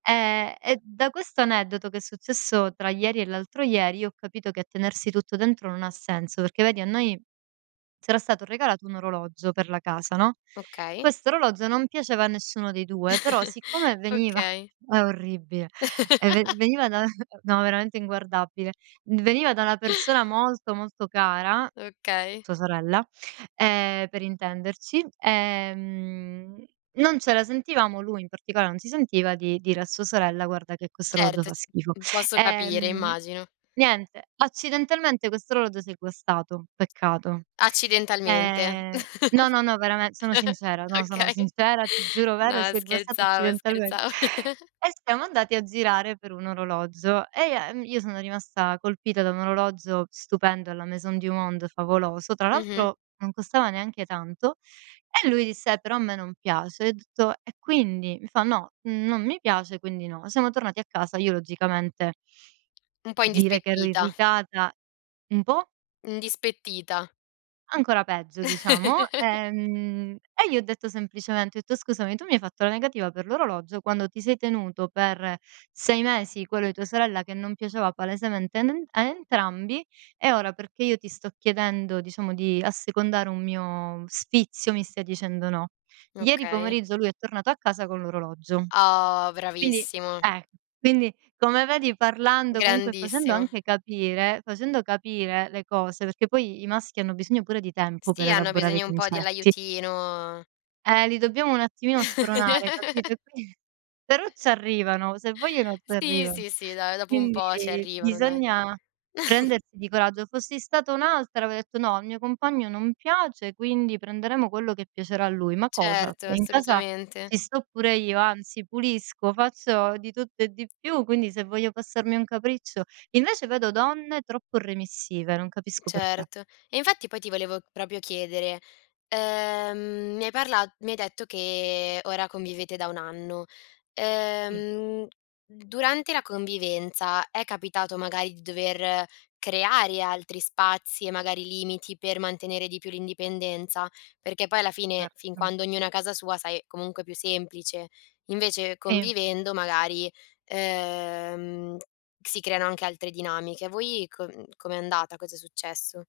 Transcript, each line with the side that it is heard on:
right: Eh e da questo aneddoto, che è successo tra ieri e l'altro ieri, io ho capito che a tenersi tutto dentro non ha senso. Perché vedi a noi c'era stato regalato un orologio per la casa, no,
left: Okay.
right: questo orologio non piaceva a nessuno dei 2, però siccome veniva
left: Okay.
right: è orribile, eh ven veniva da no, veramente inguardabile. D veniva da una persona molto, molto cara,
left: Okay.
right: sua sorella, ehm, per intenderci, ehm non ce la sentivamo, lui in particola non si sentiva di dire a sua sorella guarda che questo orologio
left: Certo
right: fa
left: c
right: schifo.
left: uhm, posso capire,
right: Ehm,
left: immagino.
right: niente, accidentalmente questo orologio si è guastato, peccato.
left: Accidentalmente.
right: Ehm, no, no, no, verame sono sincera, no, sono
left: Okay.
right: sincera, ti giuro
left: No
right: vero, si è guastato
left: scherzavo,
right: accidentalmen
left: scherzavo.
right: E siamo andati a girare per un orologio e ia uhm, io sono rimasta colpita da un orologio stupendo alla Maison du Monde, favoloso. Tra
left: Mh-mh.
right: l'altro non costava neanche tanto. E lui disse: "Però a me non piace", ho detto: "E quindi?", mi fa: "No, non mi piace, quindi no". Siamo tornati a casa. Io logicamente
left: Un po'
right: dire che ero
left: indispettita.
right: irritata Un po'?
left: Indispettita.
right: Ancora peggio, diciamo. Ehm, e gli ho detto semplicemente, ho etto: "Scusami, tu mi hai fatto la negativa per l'orologio quando ti sei tenuto per 6 mesi quello di tua sorella che non piaceva palesemente a nen a entrambi, e ora perché io ti sto chiedendo diciamo di assecondare un mio sfizio, mi stai dicendo no". Ieri
left: Okay.
right: pomeriggio lui è tornato a casa con l'orologio.
left: Oh,
right: Quindi
left: bravissimo.
right: eh, quindi come vedi parlando comunque facendo
left: Grandissimo.
right: anche capire, facendo capire le cose, perché poi i i maschi hanno bisogno pure di tempo per
left: Sì, hanno
right: elaborare i
left: bisogno un po'
right: concetti.
left: dell'aiutino
right: Eh, li dobbiamo un attimino spronare, capito, e qui però ci arrivano, se vogliono ci
left: Sì,
right: arrivano.
left: sì, sì, dai, dopo un po' ci
right: Quindi
left: arrivano, dai.
right: bisogna prendersi di coraggio. Fossi stata un'altra avrei detto: "No, al mio compagno non piace, quindi prenderemo quello che piacerà a lui". Ma cosa?
left: Certo,
right: In casa
left: assolutamente.
right: ci sto pure io, anzi, pulisco, faccio di tutto e di più, quindi se voglio passarmi un capriccio. Invece, vedo donne troppo remissive, non capisco perché.
left: Certo. E infatti poi ti volevo proprio chiedere, ehm mi hai parla mi hai detto che ora convivete da 1 anno.
right: Sì.
left: Ehm, durante la convivenza è capitato magari di dover creare altri spazi e magari limiti per mantenere di più l'indipendenza? Perché poi alla fine, fin
right: Certo.
left: quando ognuno è casa sua, sai, comunque è più semplice. Invece
right: Sì.
left: convivendo magari, ehm, si creano anche altre dinamiche. Voi co uhm, com'è andata? Cosa è successo?